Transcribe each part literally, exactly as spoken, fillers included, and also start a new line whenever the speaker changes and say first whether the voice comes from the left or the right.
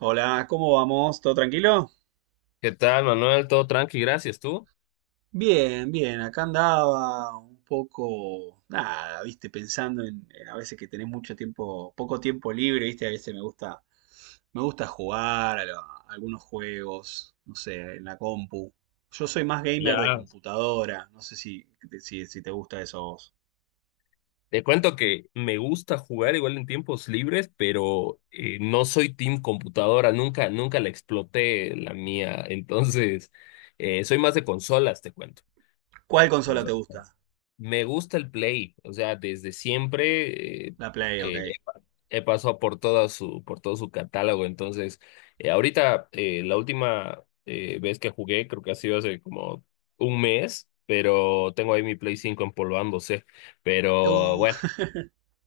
right: Hola, ¿cómo vamos? ¿Todo tranquilo?
left: ¿Qué tal, Manuel? Todo tranqui, gracias. ¿Tú?
right: Bien, bien, acá andaba un poco, nada, viste, pensando en, en a veces que tenés mucho tiempo, poco tiempo libre, viste, a veces me gusta, me gusta jugar a, lo- a algunos juegos, no sé, en la compu. Yo soy más gamer de
left: Ya.
right: computadora, no sé si, si, si te gusta eso a vos.
left: Te cuento que me gusta jugar igual en tiempos libres, pero eh, no soy team computadora, nunca, nunca la exploté la mía. Entonces, eh, soy más de consolas, te cuento.
right: ¿Cuál consola te
left: Consola.
right: gusta?
left: Me gusta el Play, o sea, desde siempre eh,
right: La Play, ok.
left: eh, he pasado por toda su, por todo su catálogo. Entonces, eh, ahorita eh, la última eh, vez que jugué, creo que ha sido hace como un mes, pero tengo ahí mi Play cinco empolvándose. Pero bueno,
right: Uh,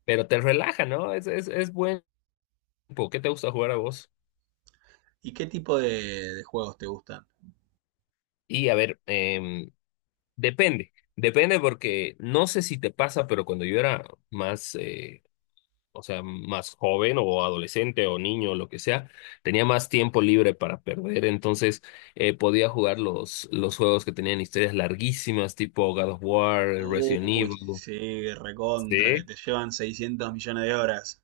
left: pero te relaja, ¿no? Es, es, es buen tiempo. ¿Qué te gusta jugar a vos?
right: ¿Y qué tipo de, de juegos te gustan?
left: Y a ver, em, depende. Depende porque no sé si te pasa, pero cuando yo era más, eh, o sea, más joven o adolescente o niño o lo que sea, tenía más tiempo libre para perder, entonces eh, podía jugar los, los juegos que tenían historias larguísimas, tipo God of War, Resident
right: Uy,
left: Evil.
right: sí, recontra, que
left: Sí.
right: te llevan 600 millones de horas.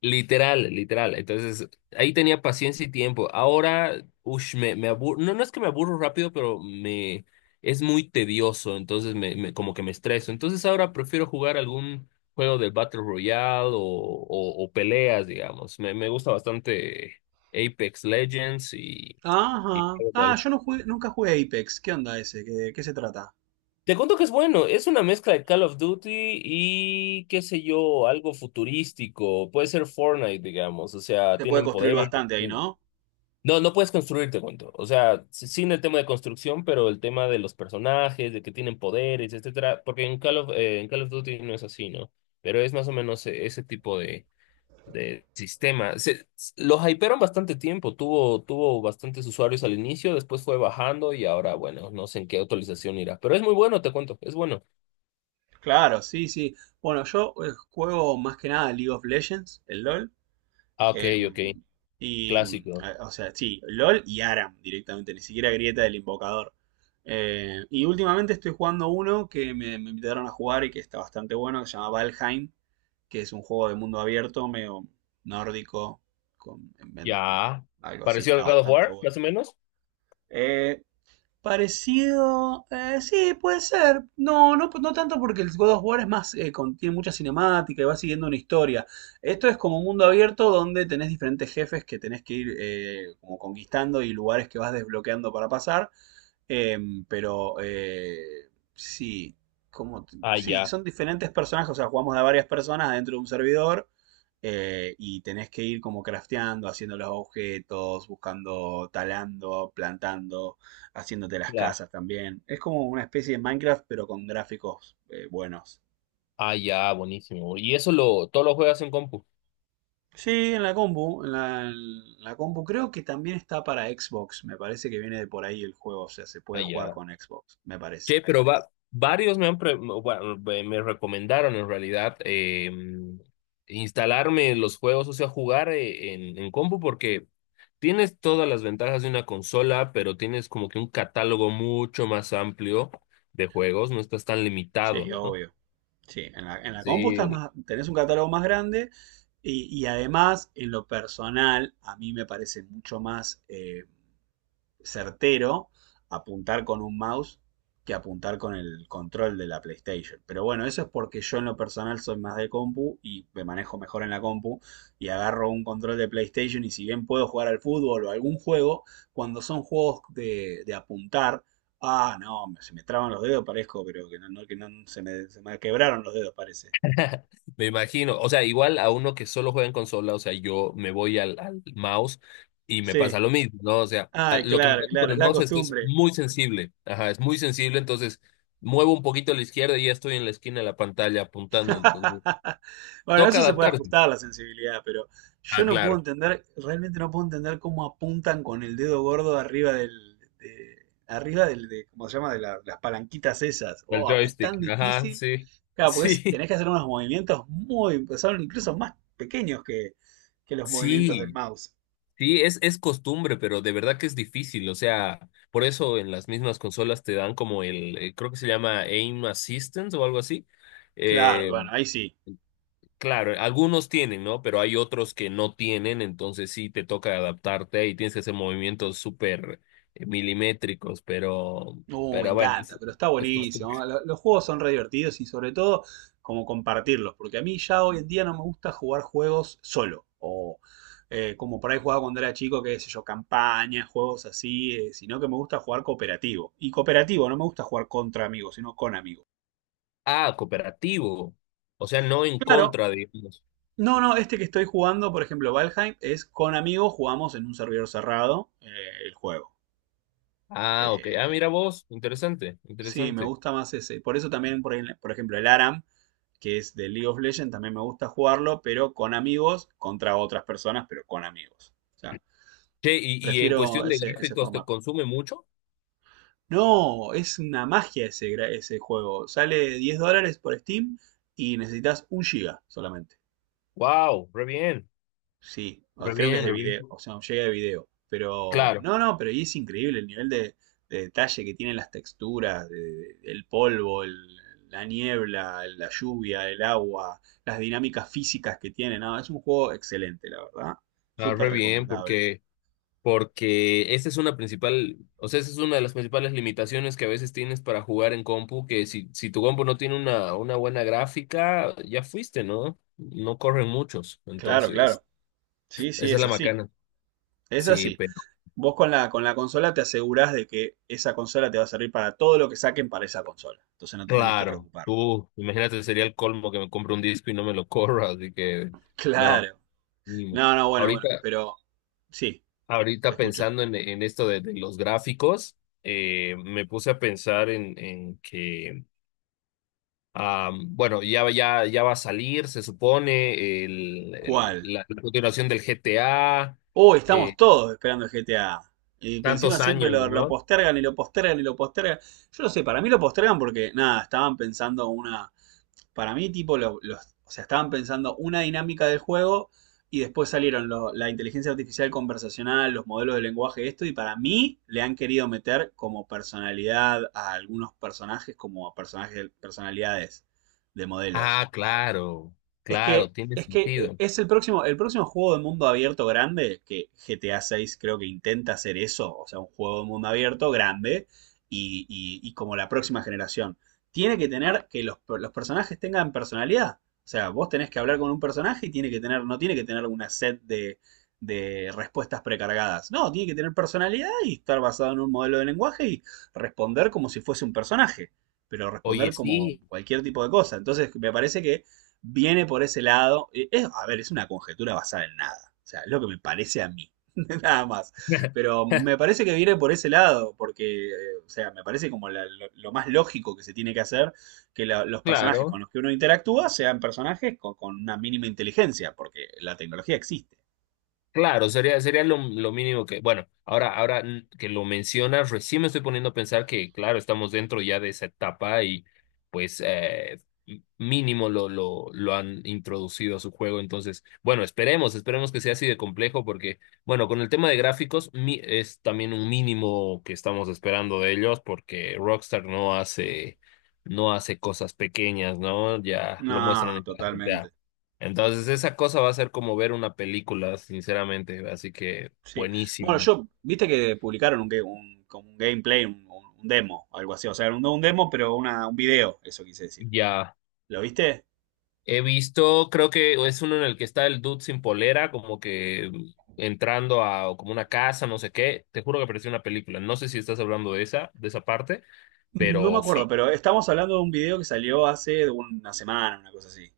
left: Literal, literal. Entonces, ahí tenía paciencia y tiempo. Ahora, ush, me, me aburro. No, no es que me aburro rápido, pero me es muy tedioso. Entonces, me, me- como que me estreso. Entonces, ahora prefiero jugar algún juego del Battle Royale o, o, o peleas, digamos. Me, me gusta bastante Apex Legends y, y
right: Ajá. Ah,
left: LOL.
right: yo no jugué- nunca jugué a Apex. ¿Qué onda ese? ¿Qué, qué se trata?
left: Te cuento que es bueno, es una mezcla de Call of Duty y qué sé yo, algo futurístico, puede ser Fortnite, digamos, o sea,
right: Se puede
left: tienen
right: construir
left: poderes.
right: bastante ahí, ¿no?
left: No, no puedes construir, te cuento. O sea, sí- sin el tema de construcción, pero el tema de los personajes, de que tienen poderes, etcétera. Porque en Call of, eh, en Call of Duty no es así, ¿no? Pero es más o menos eh, ese tipo de, de sistema. Se, s- lo hypearon bastante tiempo, tuvo, tuvo bastantes usuarios al inicio, después fue bajando y ahora, bueno, no sé en qué actualización irá. Pero es muy bueno, te cuento, es bueno.
right: Claro, sí, sí. Bueno, yo eh, juego más que nada League of Legends, el LOL.
left: Ah, ok,
right: Eh,
left: ok,
right: y, eh,
left: clásico.
right: o sea, sí, LOL y Aram directamente, ni siquiera Grieta del Invocador. Eh, y últimamente estoy jugando uno que me, me invitaron a jugar y que está bastante bueno, que se llama Valheim, que es un juego de mundo abierto, medio nórdico, con, en- en-
left: Ya.
right: algo así,
left: ¿Pareció al
right: está
left: God of
right: bastante
left: War,
right: bueno.
left: más o menos?
right: Eh, Parecido, eh, sí, puede ser. No, no, no tanto porque el God of War es más, eh, con- tiene mucha cinemática y va siguiendo una historia. Esto es como un mundo abierto donde tenés diferentes jefes que tenés que ir eh, como conquistando y lugares que vas desbloqueando para pasar. Em, pero eh, sí, como
left: Ah,
right: sí,
left: ya.
right: son diferentes personajes, o sea, jugamos de varias personas dentro de un servidor eh, y tenés que ir como crafteando, haciendo los objetos, buscando, talando, plantando, haciéndote las
left: Claro.
right: casas también. Es como una especie de Minecraft, pero con gráficos eh, buenos.
left: Ah, ya, buenísimo. ¿Y eso lo, todo lo juegas en compu?
right: Sí, en la compu, en la, en la compu creo que también está para Xbox, me parece que viene de por ahí el juego, o sea, se puede jugar
left: Allá.
right: con Xbox, me parece.
left: Che, pero va, varios me han pre- bueno, me me recomendaron en realidad eh, instalarme los juegos, o sea, jugar eh, en, en compu porque tienes todas las ventajas de una consola, pero tienes como que un catálogo mucho más amplio de juegos, no estás tan limitado,
right: Sí,
left: ¿no?
right: obvio. Sí, en la, en la compu estás
left: Sí.
right: más, tenés un catálogo más grande y, y además, en lo personal, a mí me parece mucho más eh, certero apuntar con un mouse que apuntar con el control de la PlayStation. Pero bueno, eso es porque yo en lo personal soy más de compu y me manejo mejor en la compu y agarro un control de PlayStation y si bien puedo jugar al fútbol o algún juego, cuando son juegos de, de apuntar, ah, no, se me traban los dedos, parezco, pero que no, no- que no se me, se me quebraron los dedos, parece.
left: Me imagino, o sea, igual a uno que solo juega en consola, o sea, yo me voy al, al mouse y me pasa
right: Sí.
left: lo mismo, ¿no? O sea, a-
right: Ay,
left: lo que me
right: claro,
left: pasa con
right: claro, es
left: el
right: la
left: mouse es que es
right: costumbre.
left: muy sensible, ajá, es muy sensible, entonces muevo un poquito a la izquierda y ya estoy en la esquina de la pantalla apuntando, entonces
right: Bueno,
left: toca
right: eso se puede
left: adaptarse.
right: ajustar a la sensibilidad, pero yo
left: Ah,
right: no
left: claro,
right: puedo entender, realmente no puedo entender cómo apuntan con el dedo gordo arriba del, de- arriba del, de, ¿cómo se llama? De la- las palanquitas esas.
left: el
right: Oh, es
left: joystick,
right: tan
left: ajá,
right: difícil.
left: sí,
right: Claro, pues
left: sí,
right: tenés que hacer unos movimientos muy, son incluso más pequeños que, que los movimientos del
left: sí,
right: mouse.
left: sí, es, es costumbre, pero de verdad que es difícil. O sea, por eso en las mismas consolas te dan como el, eh, creo que se llama Aim Assistance o algo así.
right: Claro,
left: Eh,
right: bueno, ahí sí.
left: claro, algunos tienen, ¿no? Pero hay otros que no tienen, entonces sí te toca adaptarte y tienes que hacer movimientos súper eh, milimétricos, pero,
right: Uh, me
left: pero bueno,
right: encanta,
left: es,
right: pero está
left: es costumbre.
right: buenísimo. Lo- Los juegos son re divertidos y sobre todo como compartirlos, porque a mí ya hoy en día no me gusta jugar juegos solo, o eh, como por ahí jugaba cuando era chico, qué sé yo, campañas, juegos así, eh, sino que me gusta jugar cooperativo. Y cooperativo, no me gusta jugar contra amigos, sino con amigos.
left: Ah, cooperativo. O sea, no en
right: Claro,
left: contra, digamos.
right: no, no, este que estoy jugando, por ejemplo, Valheim, es con amigos, jugamos en un servidor cerrado eh, el juego.
left: Ah, ok. Ah,
right: Eh,
left: mira vos, interesante,
right: sí, me
left: interesante.
right: gusta más ese. Por eso también, por, ahí, por ejemplo, el ARAM, que es de League of Legends, también me gusta jugarlo, pero con amigos, contra otras personas, pero con amigos. O sea,
left: Che, y, y en
right: prefiero
left: cuestión de
right: ese, ese
left: gráficos, ¿te
right: formato.
left: consume mucho?
right: No, es una magia ese, gra- ese juego. Sale diez dólares por Steam y necesitas un giga solamente.
left: Wow, re bien,
right: Sí, o
left: re
right: creo que es
left: bien,
right: de
left: re bien.
right: video, o sea, llega de video. Pero,
left: Claro,
right: no, no, pero y es increíble el nivel de, de detalle que tienen las texturas, de- de- el polvo, el- la niebla, la lluvia, el agua, las dinámicas físicas que tiene. No, es un juego excelente, la verdad.
left: ah,
right: Súper
left: re bien,
right: recomendable.
left: porque, porque esa es una principal, o sea, esa es una de las principales limitaciones que a veces tienes para jugar en compu, que si, si tu compu no tiene una, una buena gráfica, ya fuiste, ¿no? No corren muchos,
right: Claro,
left: entonces,
right: claro. Sí, sí,
left: esa es
right: es
left: la
right: así.
left: macana.
right: Es
left: Sí,
right: así.
left: pero
right: Vos con la, con la consola te asegurás de que esa consola te va a servir para todo lo que saquen para esa consola. Entonces no te tenés que
left: claro,
right: preocupar.
left: tú, imagínate, sería el colmo que me compre un disco y no me lo corra, así que, no,
right: Claro.
left: mínimo.
right: No, no, bueno,
left: Ahorita.
right: bueno, pero sí. Te
left: Ahorita
right: escucho.
left: pensando en, en esto de, de los gráficos, eh, me puse a pensar en, en que, am, bueno, ya, ya, ya va a salir, se supone, el, el-
right: ¿Cuál?
left: la, la continuación del G T A,
right: Uy, estamos
left: eh,
right: todos esperando el G T A. Y por encima
left: tantos
right: siempre
left: años,
right: lo, lo
left: ¿no?
right: postergan y lo postergan y lo postergan. Yo no sé, para mí lo postergan porque, nada, estaban pensando una. Para mí, tipo, lo- los, o sea, estaban pensando una dinámica del juego y después salieron lo- la inteligencia artificial conversacional, los modelos de lenguaje, esto. Y para mí, le han querido meter como personalidad a algunos personajes, como personajes, personalidades de modelos.
left: Ah, claro,
right: Es
left: claro,
right: que,
left: tiene
right: es que eh,
left: sentido.
right: es el próximo, el próximo juego de mundo abierto grande, que G T A seis creo que intenta hacer eso, o sea, un juego de mundo abierto grande y, y- y como la próxima generación. Tiene que tener que los, los personajes tengan personalidad. O sea, vos tenés que hablar con un personaje y tiene que tener, no tiene que tener una set de, de respuestas precargadas. No, tiene que tener personalidad y estar basado en un modelo de lenguaje y responder como si fuese un personaje, pero
left: Oye,
right: responder como
left: sí,
right: cualquier tipo de cosa. Entonces, me parece que viene por ese lado. eh, Es, a ver, es una conjetura basada en nada. O sea, es lo que me parece a mí. Nada más. Pero me parece que viene por ese lado, porque, eh, o sea, me parece como la- lo, lo más lógico que se tiene que hacer que la- los personajes
left: claro.
right: con los que uno interactúa sean personajes con, con una mínima inteligencia, porque la tecnología existe.
left: Claro, sería, sería lo, lo mínimo que, bueno, ahora, ahora mm, que lo mencionas, recién me estoy poniendo a pensar que, claro, estamos dentro ya de esa etapa y pues eh, m- mínimo lo, lo, lo han introducido a su juego. Entonces, bueno, esperemos, esperemos que sea así de complejo porque, bueno, con el tema de gráficos mi- es también un mínimo que estamos esperando de ellos porque Rockstar no hace, no hace cosas pequeñas, ¿no? Ya lo muestran
right: No,
left: en cada G T A.
right: totalmente.
left: Entonces, esa cosa va a ser como ver una película, sinceramente. Así que,
right: Sí. Bueno,
left: buenísimo.
right: yo, viste que publicaron un, ga- un- como un gameplay, un, un- un demo, algo así. O sea, no un demo, pero una, un video, eso quise decir.
left: Ya.
right: ¿Lo viste?
left: He visto, creo que es uno en el que está el dude sin polera, como que entrando a como una casa, no sé qué. Te juro que pareció una película. No sé si estás hablando de esa, de esa parte,
right: No me
left: pero
right: acuerdo,
left: sí.
right: pero estamos hablando de un video que salió hace una semana, una cosa así.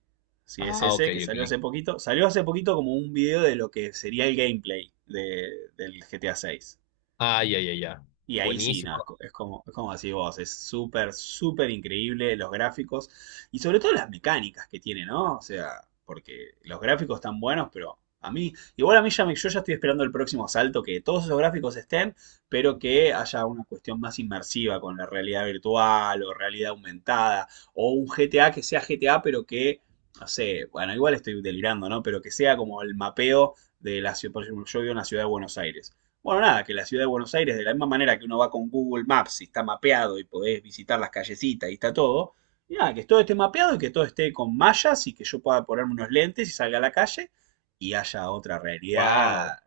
right: Si es
left: Ah, ok,
right: ese, que
left: ok.
right: salió hace poquito. Salió hace poquito como un video de lo que sería el gameplay de, del G T A seis.
left: Ah, ya, ya, ya.
right: Y ahí sí, nada, es
left: Buenísimo.
right: co- es como, es como decís vos, es súper, súper increíble los gráficos y sobre todo las mecánicas que tiene, ¿no? O sea, porque los gráficos están buenos, pero a mí, igual a mí ya me- yo ya estoy esperando el próximo salto, que todos esos gráficos estén, pero que haya una cuestión más inmersiva con la realidad virtual o realidad aumentada, o un G T A que sea G T A, pero que, no sé, bueno, igual estoy delirando, ¿no? Pero que sea como el mapeo de la ciudad, por ejemplo, yo vivo en la ciudad de Buenos Aires. Bueno, nada, que la ciudad de Buenos Aires, de la misma manera que uno va con Google Maps y está mapeado y podés visitar las callecitas y está todo, y nada, que todo esté mapeado y que todo esté con mallas y que yo pueda ponerme unos lentes y salga a la calle y haya otra realidad.
left: Wow.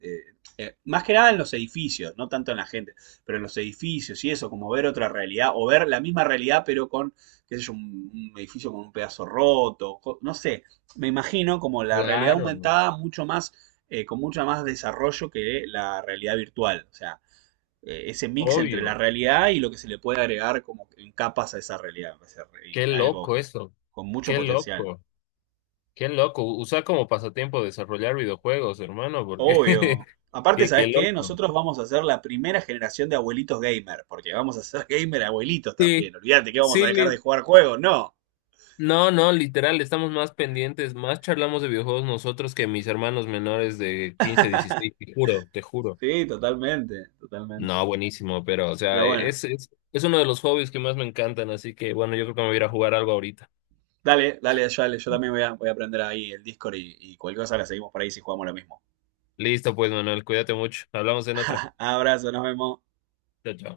right: eh, eh, eh, Más que nada en los edificios, no tanto en la gente, pero en los edificios y eso, como ver otra realidad o ver la misma realidad pero con, qué sé yo, un, un edificio con un pedazo roto, co- no sé, me imagino como la realidad
left: Claro.
right: aumentada mucho más eh, con mucho más desarrollo que la realidad virtual. O sea, eh, ese mix entre la
left: Obvio.
right: realidad y lo que se le puede agregar como en capas a esa realidad. Va a ser
left: Qué
right: eh, algo
left: loco
right: que-
left: eso.
right: con mucho
left: Qué
right: potencial.
left: loco. Qué loco, usa como pasatiempo desarrollar videojuegos, hermano, porque
right: Obvio. Aparte,
left: qué, qué
right: ¿sabes qué?
left: loco.
right: Nosotros vamos a ser la primera generación de abuelitos gamer, porque vamos a ser gamer abuelitos
left: Sí,
right: también. Olvídate que vamos
left: sí,
right: a dejar de
left: li-
right: jugar juegos, no.
left: no, no, literal, estamos más pendientes, más charlamos de videojuegos nosotros que mis hermanos menores de quince, dieciséis. Te juro, te juro.
right: Sí, totalmente, totalmente.
left: No, buenísimo, pero, o
right: Pero
left: sea, e-,
right: bueno,
left: es, es, es uno de los hobbies que más me encantan, así que, bueno, yo creo que me voy a ir a jugar algo ahorita.
right: dale, dale, yo, yo también voy a, voy a aprender ahí el Discord y, y cualquier cosa la seguimos por ahí si jugamos lo mismo.
left: Listo, pues, Manuel, cuídate mucho, hablamos en otra.
right: Abrazo, nos vemos.
left: Chao, chao.